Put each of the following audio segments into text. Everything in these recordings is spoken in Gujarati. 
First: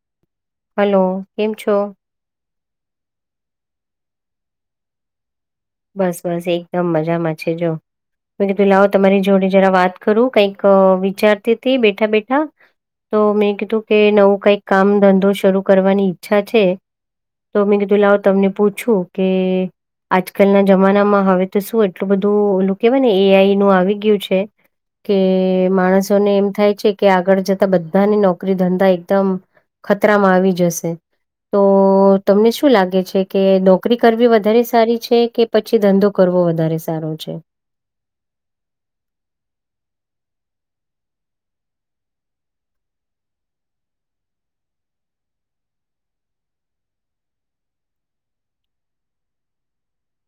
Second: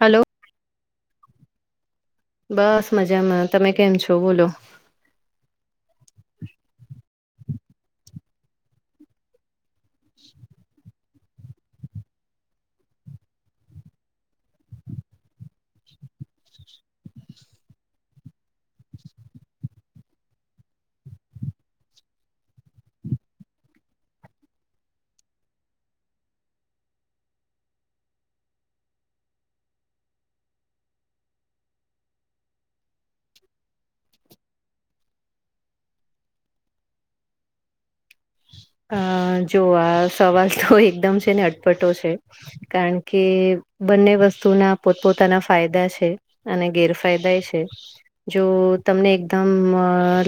હલો. હલો. કેમ છો? બસ મજામાં. તમે કેમ છો? બોલો. બસ-બસ એકદમ મજામાં છે જો. મે કીધું હું પેલા તમારી જોડે જરા વાત કરું, કંઈક વિચારતી તી બેઠા-બેઠા. તો મેં કીધું કે નવું કંઈક કામ ધંધો શરૂ કરવાની ઈચ્છા છે. તો મેં કીધું લાવ તમને પૂછું કે કાલના જમાનામાં હવે તો શું એટલું બધું ઓલું કહેવાય ને એ આઈ નું આવી ગયું છે. કે માણસોને એમ થાય છે કે આગળ જતા બધાની નોકરી, ધંધા એકદમ ખતરામાં આવી જશે. તો તમને શું લાગે છે કે નોકરી કરવી વધારે સારી છે? કે પછી ધંધો કરવો વધારે સારો છે? અ જોવા સવાલ તો એકદમ છે ને અટપટો છે. કારણ કે બંને વસ્તુના પોતપોતાના ફાયદા છે. અને ગેરફાયદા છે. જો તમને એકદમ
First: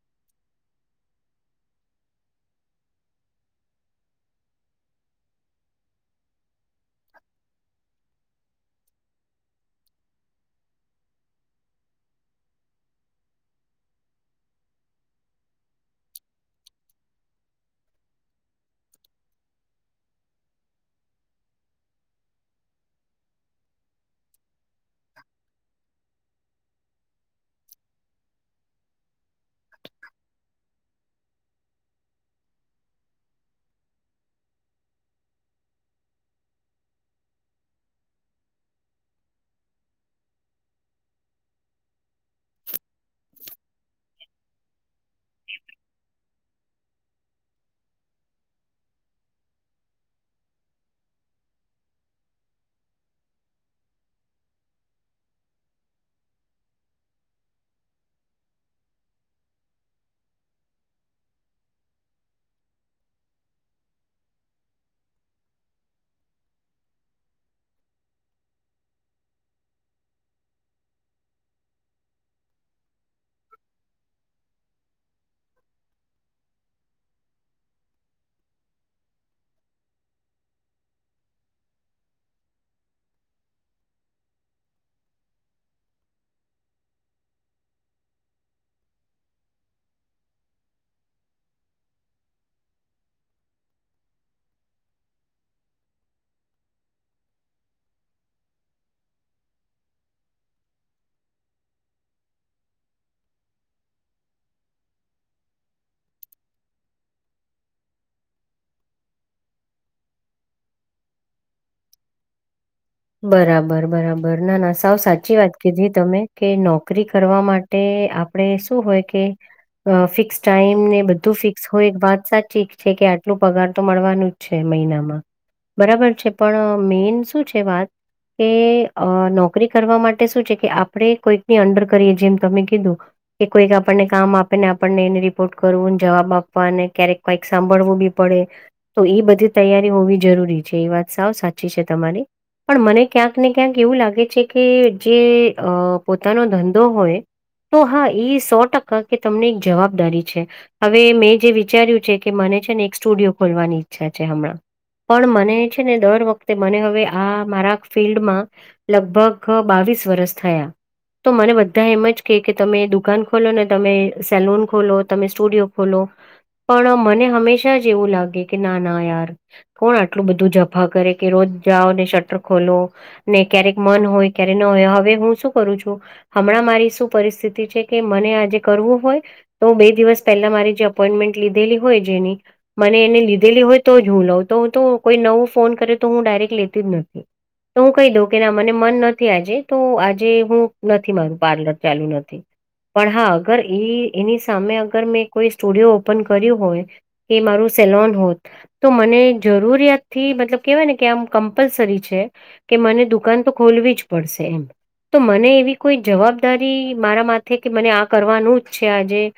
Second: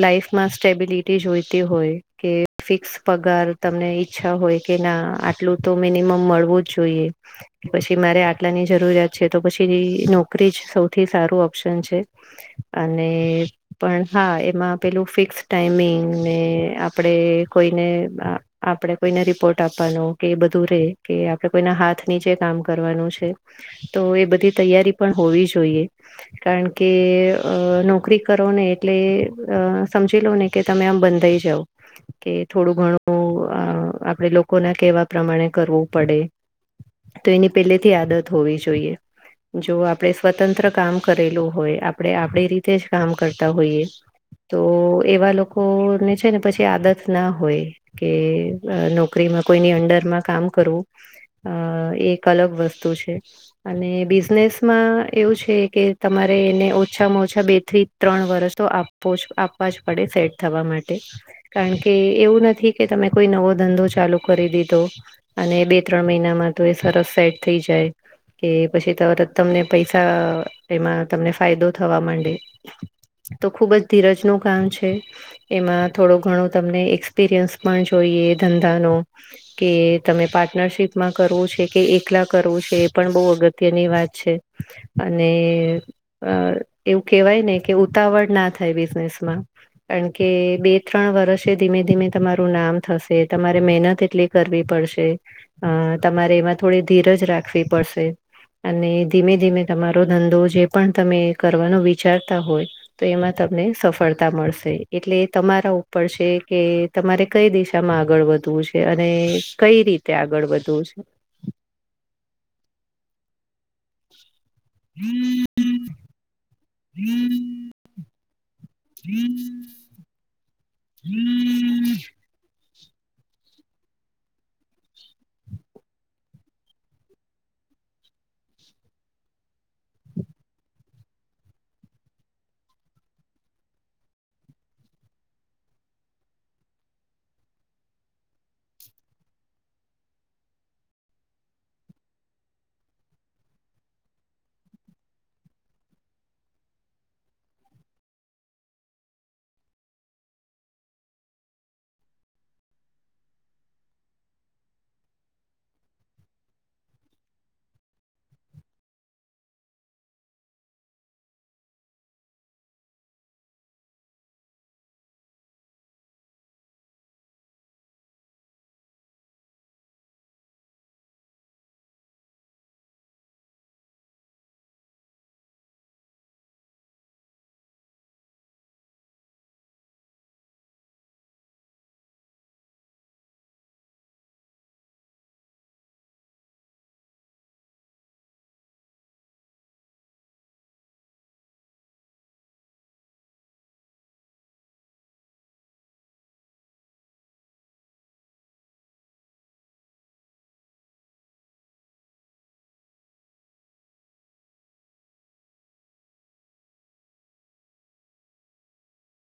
લાઈફમાં સ્ટેબિલિટી જોઈતી હોય કે ફિક્સ પગાર તમને ઈચ્છા હોય, કે ના આટલું તો મિનિમમ મળવું જ જોઈએ. પછી મારે આટલાની જરૂરિયાત છે તો પછી નોકરી જ સૌથી સારું ઓપ્શન છે. અને પણ હા એમાં પેલું ફિક્સ ટાઈમિંગ ને આપણેે કોઈ આપે કોઈને રિપોર્ટ આપવાનો કે બધું રે કે આપ કોઈ હાથ ની જે કામ કરવાનું છે, તો એ બધી તૈયારી પણ હોવી જોઈએ. કારણ કે અ નોકરી કરો ને એટલે અ સમજી લો ને કે તમે આમ બંધાઈ જાાવ કે થોડું ઘણું આપણેે લોકોના કેહેવા પ્રમાણે કરવું પડે તો એની પેલેથી આદત હોવી જોઈએ. જો આપણે સ્વતંત્ર કામ કરેલું હોય આપણેે આપડી રીતે જ કામ કરતા હોઈએ. તો એવા લોકો ને છે ને પછી આદત. ના હોય કે નોકરીમાં કોઈની અંડરમાં કામ કરવુ અ એક અલગ વસ્તુ છે. અને બિઝનેસમાં એવું છે, કે તમારે એને ઓછામાં ઓછા બેથરી ત્રણ વરસો આપો જ આપવા જ પડે સેટ થવા માટે કારણ કે કે એવું નથી કે તમે કોઈ નવો ધંધો ચાલુ કરી દીધો અને બે ત્રણ મહિનામાં તો એ સરસ સેટ થઈ જાય. કે પછી તરત તમને પૈસા એમાં તમને ફાયદો થવા માંડે તો ખુબ જ ધીરજ ન કામ છે એમાં થોડો ઘણો. તમને એક્સપીરિયન્સ પણ જોઈએ ધંધાનો કે તમે પાર્ટનરશિપમાં કરવો છે કે એકલા કરવો છે એ પણ બહુ અગત્યની વાત છે. અને એવું કેહેવાય ને કે ઉતાવળ ના થાય બિઝનેસમાં કારણ કે બે ત્રણ વર્ષ ધીમે ધીમે તમારું નામ થશે તમારે મહેનત એટલી કરવી પડશે અ તમારે એમાં થોડી ધીરજ રાખવી પડશે. અને ધીમે ધીમે તમારો ધંધો જે પણ તમે કરવાનો વિચારતા હોય. તો એમાં તમને સફળતા મળશે એટલે એ તમારા ઉપર છે. કે તમારે કઈ દિશામાં આગળ વધવું છે અને કઈ રીતે આગળ વધવું છે. બરાબર બરાબર ના ના સાવ સાચી વાત કીધી તમે કે નોકરી કરવા માટે આપણે શું હોય કે ફિક્સ ટાઈમ ને બધું ફિક. હ એક વાત સાચી છે કે આટલું પગાર તો મળવાનું જ છે મહિનામાં. બરાબર છે પણ મેન શું છે વાત. કે નોકરી કરવા માટે શું છે કે આપણે કોઈકની અંડર કરીએ જેમ તમે કીધું કે કોઈક આપણને કામ આપે ને આપણને એને રિપોર્ટ કરવું જવાબ આપવા અને ક્યારેક. કઈક સાંભળવું બી પડે તો એ બધી તૈયારી હોવી જરૂરી છે એ વાત સાવ સાચી છે, તમારી પણ મને ક્યાંક ને ક્યાંક એવું લાગે છે કે જે પોતાનો ધંધો હોય. તો હા એ સો ટકા કે તમને એક જવાબદારી છે. હવે મેં જે વિચાર્યું છે કે મને છેને, એક સ્ટુડિયો ખોલવાની ઈચ્છા છે હમણાં પણ મને છેને, દર વખતે મને હવે આ મારા ફિલ્ડમાં લગભગ બાવીસ વરષ થયા. તો મને બધા એમ જ કે કે તમે દુકાન ખોલો ને તમે સેલૂન ખોલો તમે સ્ટુડિયો ખોલો. પણ મને હંમેશા જ એવું લાગે કે ના ના યાર. કોણ આટલું બધું જફા કરે કે રોજ જાઓ ને શટર ખોલો ને ક્યારેક મન હોય ક્યારે ન હોય હવે હું શું કરું છુ. હમણાં મારી શું પરિસ્થિતિ છે કે મને આજે કરવું હોય. તો બે દિવસ પહેલા મારી જે અપોઈન્ટમેન્ટ લીધેલી હોય જેની. મને એને લીધેલી હોય તો જ હું લઉં તો હું તો કોઈ નવું ફોન કરે તો હું ડાયરેક્ટ લેતી જ નથી. તો હું કહી દઉં કે, ના મને મન નથી આજે તો આજે હું નથી મારું પાર્લર ચાલુ નથી. પણ હા અગર એ એની સામે અગર મેં કોઈ સ્ટુડિયો ઓપન કર્યું હોય. એ મારું સેલોન હોત, તો મને જરૂરિયાત થી મતલબ કેહેવાય ને કે આમ કમ્પલસરી કે મને દુકાન તો ખોલવી જ પડશે એમ તો મને એવી કોઈ જવાબદારી મારા માથે કે મને આ કરવાનું જ છે આજેમ